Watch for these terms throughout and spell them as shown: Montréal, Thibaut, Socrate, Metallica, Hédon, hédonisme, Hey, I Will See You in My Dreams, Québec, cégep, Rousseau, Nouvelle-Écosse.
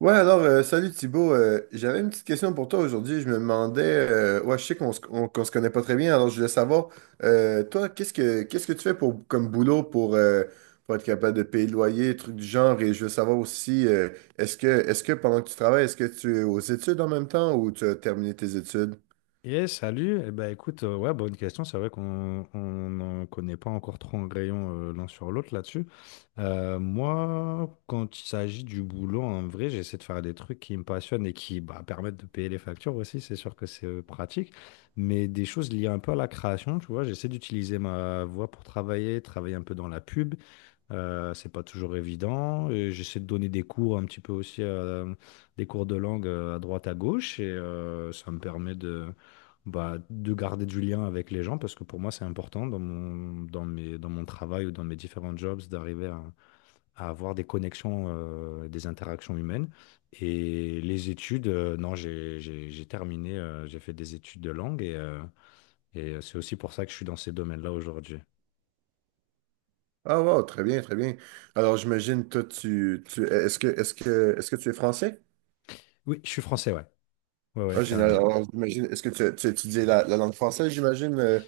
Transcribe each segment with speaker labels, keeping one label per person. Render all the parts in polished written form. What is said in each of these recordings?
Speaker 1: Ouais, alors, salut Thibaut. J'avais une petite question pour toi aujourd'hui. Je me demandais, ouais, je sais qu'on se connaît pas très bien, alors je voulais savoir, toi, qu'est-ce que tu fais pour comme boulot pour être capable de payer le loyer, trucs du genre, et je veux savoir aussi, est-ce que pendant que tu travailles, est-ce que tu es aux études en même temps ou tu as terminé tes études?
Speaker 2: Et salut, eh ben, écoute, ouais, bonne question. C'est vrai qu'on on n'en connaît pas encore trop en rayon l'un sur l'autre là-dessus. Moi, quand il s'agit du boulot, en vrai, j'essaie de faire des trucs qui me passionnent et qui bah, permettent de payer les factures aussi. C'est sûr que c'est pratique, mais des choses liées un peu à la création, tu vois. J'essaie d'utiliser ma voix pour travailler un peu dans la pub. C'est pas toujours évident. Et j'essaie de donner des cours un petit peu aussi, des cours de langue à droite à gauche, et ça me permet de, bah, de garder du lien avec les gens parce que pour moi c'est important dans mon travail ou dans mes différents jobs d'arriver à avoir des connexions, des interactions humaines. Et les études, non, j'ai terminé, j'ai fait des études de langue et c'est aussi pour ça que je suis dans ces domaines-là aujourd'hui.
Speaker 1: Ah wow, très bien, très bien. Alors j'imagine toi tu tu est-ce que tu es français?
Speaker 2: Oui, je suis français, ouais, ouais, ouais,
Speaker 1: Ah, génial.
Speaker 2: carrément.
Speaker 1: Alors, j'imagine, est-ce que tu étudies la langue française, j'imagine, euh,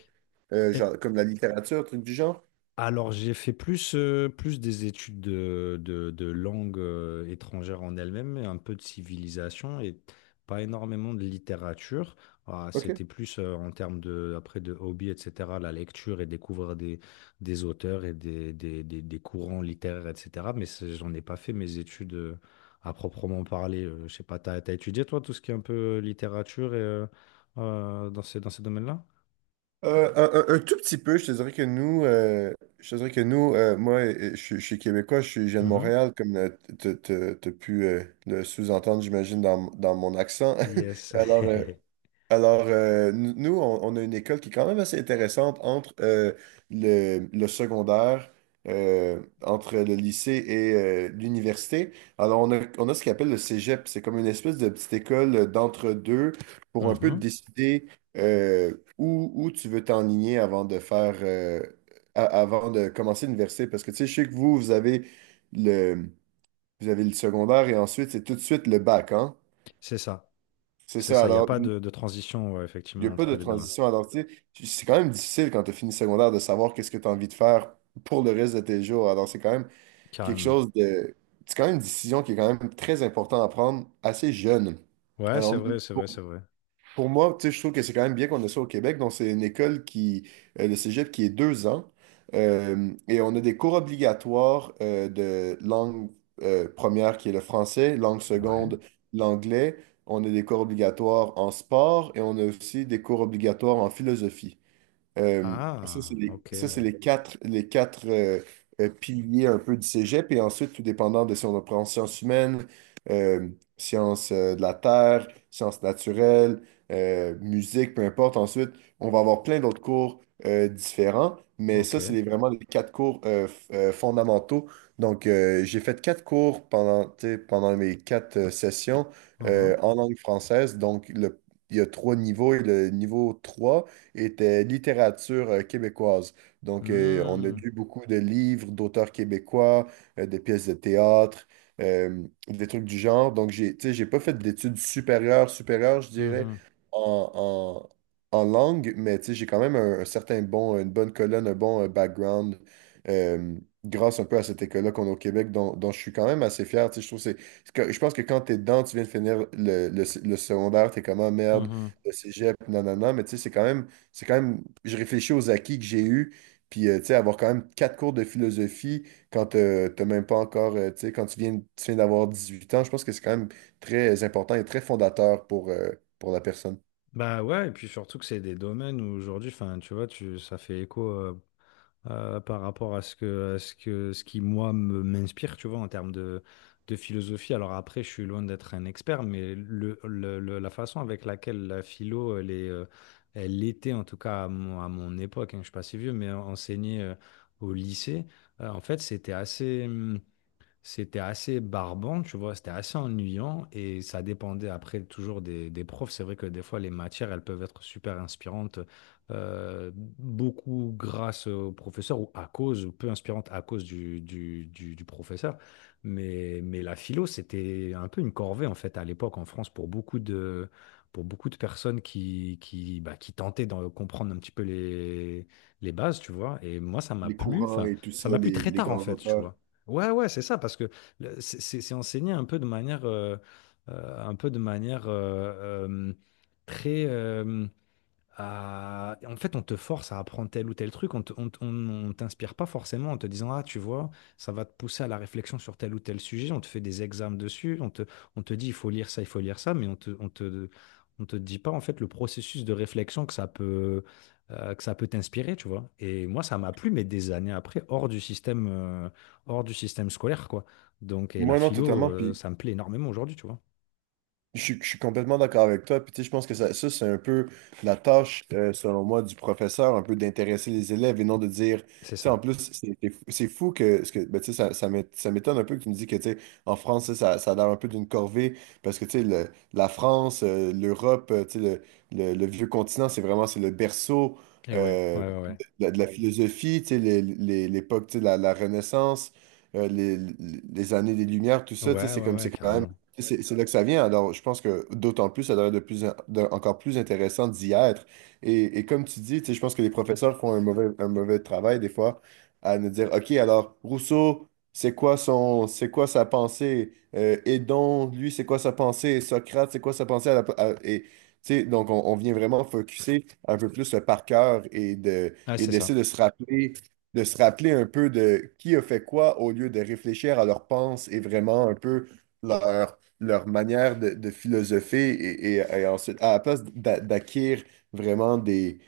Speaker 1: euh, genre, comme la littérature, truc du genre?
Speaker 2: Alors, j'ai fait plus, plus des études de langue étrangère en elle-même, et un peu de civilisation et pas énormément de littérature. Ah,
Speaker 1: OK.
Speaker 2: c'était plus en termes de, après de hobby, etc., la lecture et découvrir des auteurs et des courants littéraires, etc. Mais c'est- j'en ai pas fait mes études à proprement parler. Je sais pas, t'as étudié toi tout ce qui est un peu littérature et, dans ces domaines-là?
Speaker 1: Un tout petit peu, je te dirais que nous, moi, je suis québécois, je viens de
Speaker 2: Mhm.
Speaker 1: Montréal, comme t'as pu le sous-entendre, j'imagine, dans mon accent.
Speaker 2: Yes.
Speaker 1: Alors, euh, Alors, nous, on a une école qui est quand même assez intéressante entre le secondaire, entre le lycée et l'université. Alors, on a ce qu'on appelle le cégep. C'est comme une espèce de petite école d'entre-deux pour un peu
Speaker 2: Mhm.
Speaker 1: décider où tu veux t'enligner avant de avant de commencer l'université. Parce que, tu sais, je sais que vous avez le, vous avez le secondaire et ensuite, c'est tout de suite le bac, hein?
Speaker 2: C'est ça.
Speaker 1: C'est
Speaker 2: C'est
Speaker 1: ça.
Speaker 2: ça, il n'y a
Speaker 1: Alors,
Speaker 2: pas de transition, ouais,
Speaker 1: il n'y a
Speaker 2: effectivement,
Speaker 1: pas de
Speaker 2: entre les deux, ouais.
Speaker 1: transition. Alors, tu sais, c'est quand même difficile quand tu as fini secondaire de savoir qu'est-ce que tu as envie de faire pour le reste de tes jours. Alors, quelque
Speaker 2: Carrément.
Speaker 1: chose de... C'est quand même une décision qui est quand même très importante à prendre assez jeune.
Speaker 2: Ouais, c'est
Speaker 1: Alors,
Speaker 2: vrai, c'est vrai, c'est vrai.
Speaker 1: pour moi, tu sais, je trouve que c'est quand même bien qu'on ait ça au Québec. Donc, c'est une école le cégep, qui est 2 ans. Et on a des cours obligatoires de langue première, qui est le français, langue
Speaker 2: Ouais.
Speaker 1: seconde, l'anglais. On a des cours obligatoires en sport et on a aussi des cours obligatoires en philosophie. Euh,
Speaker 2: Ah, ok,
Speaker 1: ça, c'est les quatre piliers un peu du cégep. Et ensuite, tout dépendant de si on prend sciences humaines, euh, sciences de la terre, sciences naturelles, musique, peu importe. Ensuite, on va avoir plein d'autres cours différents. Mais ça,
Speaker 2: ok.
Speaker 1: vraiment les quatre cours fondamentaux. Donc, j'ai fait quatre cours pendant, tu sais, pendant mes quatre sessions
Speaker 2: Uhum.
Speaker 1: en langue française. Donc, il y a trois niveaux et le niveau 3 était littérature québécoise. Donc, on a
Speaker 2: Hmm,
Speaker 1: lu beaucoup de livres d'auteurs québécois, de pièces de théâtre, des trucs du genre. Donc, j'ai, tu sais, j'ai pas fait d'études supérieures, je dirais,
Speaker 2: mhm,
Speaker 1: en, en langue, mais tu sais, j'ai quand même une bonne colonne, un bon background. euh, Grâce un peu à cette école-là qu'on a au Québec, dont je suis quand même assez fier. Tu sais, je trouve que je pense que quand t'es es dedans, tu viens de finir le secondaire, t'es comme, ah merde,
Speaker 2: mhm.
Speaker 1: le cégep, nanana, mais tu sais, c'est quand même, je réfléchis aux acquis que j'ai eus, puis tu sais, avoir quand même quatre cours de philosophie quand t'as même pas encore, tu sais, tu viens d'avoir 18 ans, je pense que c'est quand même très important et très fondateur pour la personne.
Speaker 2: Bah ouais, et puis surtout que c'est des domaines où aujourd'hui, enfin, tu vois, tu, ça fait écho. Par rapport à ce que, ce qui, moi, me- m'inspire, tu vois, en termes de philosophie. Alors après, je suis loin d'être un expert, mais la façon avec laquelle la philo, elle est, elle était, en tout cas à mon époque, hein, je suis pas si vieux, mais enseignée au lycée, en fait, c'était assez. C'était assez barbant, tu vois, c'était assez ennuyant et ça dépendait après toujours des profs. C'est vrai que des fois, les matières, elles peuvent être super inspirantes, beaucoup grâce au professeur ou à cause, ou peu inspirantes à cause du professeur. Mais la philo, c'était un peu une corvée en fait à l'époque en France pour beaucoup de personnes bah, qui tentaient de comprendre un petit peu les bases, tu vois. Et moi, ça m'a
Speaker 1: Les
Speaker 2: plu,
Speaker 1: courants
Speaker 2: enfin,
Speaker 1: et tout
Speaker 2: ça
Speaker 1: ça,
Speaker 2: m'a plu très
Speaker 1: les
Speaker 2: tard en
Speaker 1: grands
Speaker 2: fait, tu
Speaker 1: auteurs.
Speaker 2: vois. Ouais, ouais, c'est ça, parce que le- c'est enseigné un peu de manière, un peu de manière très, euh, en fait, on te force à apprendre tel ou tel truc, on t'inspire pas forcément en te disant, ah, tu vois, ça va te pousser à la réflexion sur tel ou tel sujet, on te fait des examens dessus, on te dit, il faut lire ça, il faut lire ça, mais on te dit pas, en fait, le processus de réflexion que ça peut t'inspirer, tu vois. Et moi, ça m'a plu, mais des années après, hors du système scolaire, quoi. Donc, et la
Speaker 1: Moi, non,
Speaker 2: philo,
Speaker 1: totalement. Puis
Speaker 2: ça me plaît énormément aujourd'hui, tu vois.
Speaker 1: Je suis complètement d'accord avec toi. Puis, tu sais, je pense que ça, c'est un peu la tâche, selon moi, du professeur, un peu d'intéresser les élèves et non de dire, tu
Speaker 2: C'est
Speaker 1: sais,
Speaker 2: ça.
Speaker 1: en plus, c'est fou que, ce que ben, tu sais, ça m'étonne un peu que tu me dis que, tu sais, en France, ça a l'air un peu d'une corvée parce que, tu sais, la France, l'Europe, tu sais, le vieux continent, c'est vraiment, c'est le berceau.
Speaker 2: Et ouais,
Speaker 1: euh,
Speaker 2: ouais, ouais,
Speaker 1: de la philosophie, tu sais, l'époque, tu sais, la Renaissance, euh, les, les- années des Lumières, tout
Speaker 2: ouais,
Speaker 1: ça, tu sais,
Speaker 2: ouais,
Speaker 1: c'est
Speaker 2: ouais,
Speaker 1: comme,
Speaker 2: ouais,
Speaker 1: c'est quand même,
Speaker 2: carrément.
Speaker 1: c'est là que ça vient. Alors, je pense que d'autant plus, ça devrait être de plus, en- de- encore plus intéressant d'y être. Et comme tu dis, tu sais, je pense que les professeurs font un mauvais travail des fois à nous dire, OK, alors, Rousseau, c'est quoi sa pensée? Hédon, lui, c'est quoi sa pensée? Socrate, c'est quoi sa pensée? À la- à- et, Tu sais, donc, on vient vraiment focuser un peu plus le par cœur
Speaker 2: Ah,
Speaker 1: et
Speaker 2: c'est
Speaker 1: d'essayer
Speaker 2: ça.
Speaker 1: de se rappeler un peu de qui a fait quoi au lieu de réfléchir à leurs pensées et vraiment un peu leur manière de philosopher et ensuite, à la place d'acquérir vraiment des,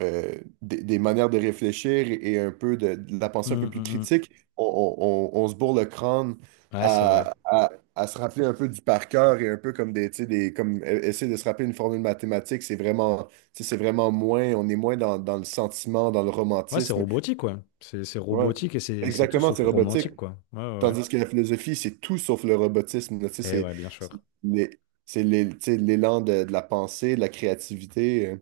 Speaker 1: euh, des, des manières de réfléchir et, un peu de la pensée un peu
Speaker 2: Hum,
Speaker 1: plus
Speaker 2: hum, hum.
Speaker 1: critique, on se bourre le crâne
Speaker 2: Ouais, c'est vrai.
Speaker 1: à se rappeler un peu du par cœur et un peu comme des, tu sais, des comme e- essayer de se rappeler une formule mathématique, c'est vraiment moins, on est moins dans le sentiment, dans le
Speaker 2: Ouais, c'est
Speaker 1: romantisme.
Speaker 2: robotique, ouais. C'est
Speaker 1: Ouais.
Speaker 2: robotique et c'est tout
Speaker 1: Exactement,
Speaker 2: sauf
Speaker 1: c'est robotique.
Speaker 2: romantique, quoi. Ouais, ouais,
Speaker 1: Tandis que la philosophie, c'est tout sauf le robotisme, là, tu sais,
Speaker 2: ouais. Et ouais, bien
Speaker 1: c'est
Speaker 2: sûr.
Speaker 1: les- tu sais, l'élan de la pensée, de la créativité.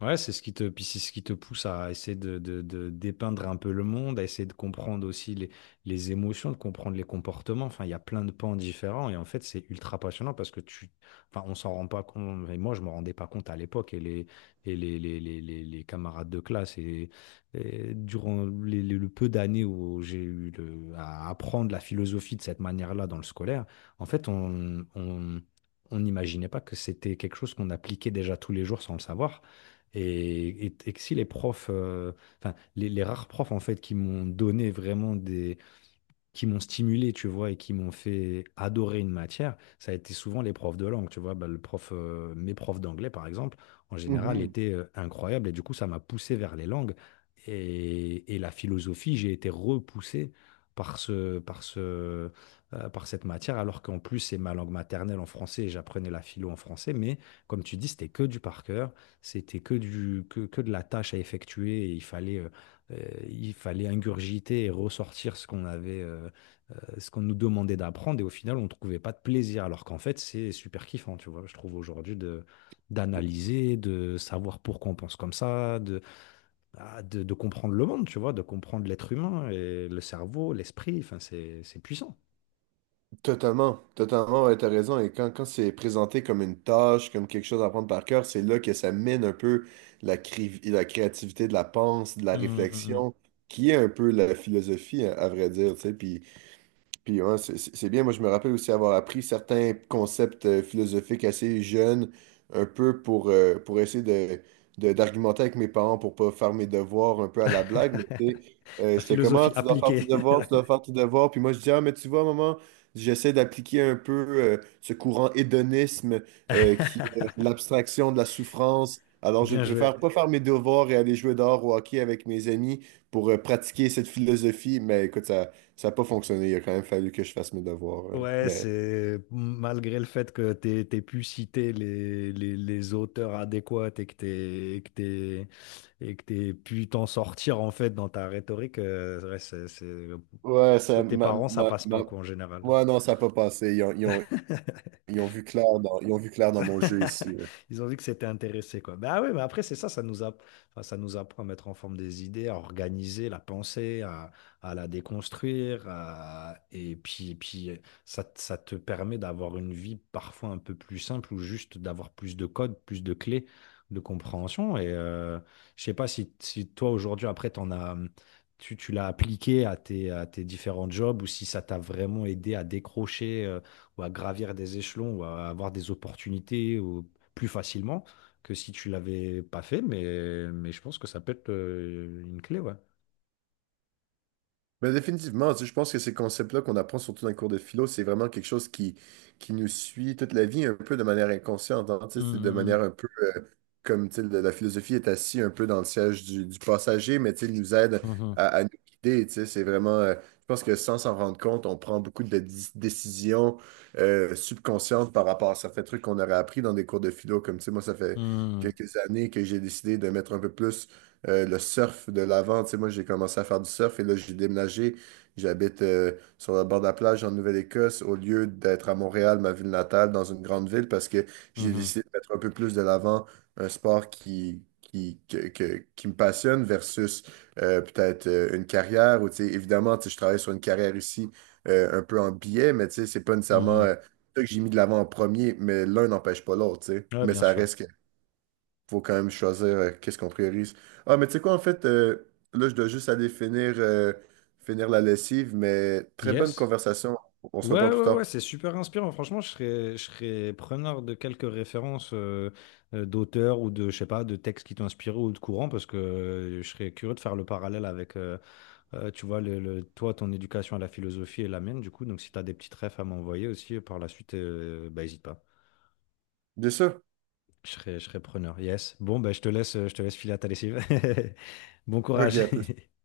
Speaker 2: Ouais, c'est ce qui te, puis c'est ce qui te pousse à essayer de dépeindre un peu le monde, à essayer de comprendre aussi les émotions, de comprendre les comportements. Enfin, il y a plein de pans différents et en fait, c'est ultra passionnant parce que tu, enfin, on s'en rend pas compte. Et moi, je me rendais pas compte à l'époque et les camarades de classe et durant le peu d'années où j'ai eu le- à apprendre la philosophie de cette manière-là dans le scolaire, en fait, on n'imaginait pas que c'était quelque chose qu'on appliquait déjà tous les jours sans le savoir. Et que si les profs, enfin, les rares profs en fait qui m'ont donné vraiment des, qui m'ont stimulé, tu vois, et qui m'ont fait adorer une matière, ça a été souvent les profs de langue, tu vois. Bah, le prof, mes profs d'anglais, par exemple, en général,
Speaker 1: euh.
Speaker 2: étaient incroyables et du coup, ça m'a poussé vers les langues. Et la philosophie, j'ai été repoussé par ce, par cette matière, alors qu'en plus, c'est ma langue maternelle en français et j'apprenais la philo en français. Mais comme tu dis, c'était que du par cœur, c'était que que de la tâche à effectuer et euh, il fallait ingurgiter et ressortir ce qu'on avait, ce qu'on nous demandait d'apprendre et au final, on ne trouvait pas de plaisir. Alors qu'en fait, c'est super kiffant, tu vois, je trouve aujourd'hui de d'analyser, de savoir pourquoi on pense comme ça, de comprendre le monde, tu vois, de comprendre l'être humain et le cerveau, l'esprit, enfin, c'est puissant.
Speaker 1: Totalement, totalement, ouais, t'as raison. Et quand c'est présenté comme une tâche, comme quelque chose à prendre par cœur, c'est là que ça mène un peu la créativité de la pensée, de la
Speaker 2: Hum, hum, hum.
Speaker 1: réflexion, qui est un peu la philosophie, à vrai dire, tu sais. Puis ouais, c'est bien. Moi, je me rappelle aussi avoir appris certains concepts philosophiques assez jeunes, un peu pour essayer d'argumenter avec mes parents pour pas faire mes devoirs un peu à la blague. Mais tu sais,
Speaker 2: La
Speaker 1: j'étais comme, ah,
Speaker 2: philosophie
Speaker 1: tu dois faire tes
Speaker 2: appliquée.
Speaker 1: devoirs, tu dois faire tes devoirs. Puis moi, je dis, ah, mais tu vois, maman, j'essaie d'appliquer un peu ce courant hédonisme qui est l'abstraction de la souffrance. Alors, je ne
Speaker 2: Bien joué.
Speaker 1: préfère pas faire mes devoirs et aller jouer dehors au hockey avec mes amis pour pratiquer cette philosophie. Mais écoute, ça. Ça n'a pas fonctionné. Il a quand même fallu que je fasse mes devoirs.
Speaker 2: Ouais,
Speaker 1: Mais
Speaker 2: c'est malgré le fait que t'aies pu citer les auteurs adéquats et que t'aies pu t'en sortir en fait dans ta rhétorique, ouais, c'est-
Speaker 1: ouais, ça,
Speaker 2: côté
Speaker 1: ma,
Speaker 2: parents, ça
Speaker 1: ma-
Speaker 2: passe pas
Speaker 1: ma-
Speaker 2: quoi en général.
Speaker 1: ouais, non, ça n'a pas passé. Ils ont vu clair dans mon jeu ici, là.
Speaker 2: Ils ont vu que c'était intéressé, quoi. Ben ah oui, mais après, c'est ça, enfin, ça nous apprend à mettre en forme des idées, à organiser la pensée, à la déconstruire. À- Et puis ça, ça te permet d'avoir une vie parfois un peu plus simple ou juste d'avoir plus de codes, plus de clés de compréhension. Et je sais pas si, si toi, aujourd'hui, après, t'en as, tu l'as appliqué à tes différents jobs ou si ça t'a vraiment aidé à décrocher, ou à gravir des échelons ou à avoir des opportunités ou plus facilement que si tu l'avais pas fait. Mais je pense que ça peut être une clé, ouais.
Speaker 1: Mais définitivement, tu sais, je pense que ces concepts-là qu'on apprend surtout dans les cours de philo, c'est vraiment quelque chose qui nous suit toute la vie un peu de manière inconsciente, hein, tu sais, c'est de
Speaker 2: Mhm,
Speaker 1: manière un peu comme tu sais, la philosophie est assise un peu dans le siège du passager, mais tu sais, il nous aide
Speaker 2: mhm,
Speaker 1: à nous guider. Tu sais, je pense que sans s'en rendre compte, on prend beaucoup de décisions subconscientes par rapport à certains trucs qu'on aurait appris dans des cours de philo. Comme tu sais, moi, ça fait
Speaker 2: mhm,
Speaker 1: quelques années que j'ai décidé de mettre un peu plus le surf de l'avant. Tu sais, moi, j'ai commencé à faire du surf et là, j'ai déménagé. J'habite sur le bord de la plage en Nouvelle-Écosse au lieu d'être à Montréal, ma ville natale, dans une grande ville, parce que j'ai
Speaker 2: mhm,
Speaker 1: décidé de mettre un peu plus de l'avant un sport qui me passionne versus peut-être une carrière où, tu sais, évidemment, tu sais, je travaille sur une carrière ici un peu en billet, mais tu sais, c'est pas nécessairement
Speaker 2: mhm.
Speaker 1: ça que j'ai mis de l'avant en premier, mais l'un n'empêche pas l'autre, tu sais.
Speaker 2: Ouais,
Speaker 1: Mais
Speaker 2: bien
Speaker 1: ça
Speaker 2: sûr.
Speaker 1: reste qu'il faut quand même choisir qu'est-ce qu'on priorise. Ah, mais tu sais quoi, en fait, là, je dois juste aller finir la lessive, mais très bonne
Speaker 2: Yes.
Speaker 1: conversation. On se
Speaker 2: Ouais,
Speaker 1: reprend plus
Speaker 2: ouais, ouais,
Speaker 1: tard.
Speaker 2: c'est super inspirant. Franchement, je serais preneur de quelques références d'auteurs ou de, je sais pas, de textes qui t'ont inspiré ou de courants parce que je serais curieux de faire le parallèle avec, tu vois, toi, ton éducation à la philosophie est la mienne, du coup. Donc, si tu as des petites refs à m'envoyer aussi par la suite, bah, hésite pas.
Speaker 1: Bien sûr.
Speaker 2: Je serai preneur. Yes. Bon, bah, je te laisse filer à ta lessive. Bon
Speaker 1: OK,
Speaker 2: courage.
Speaker 1: à plus.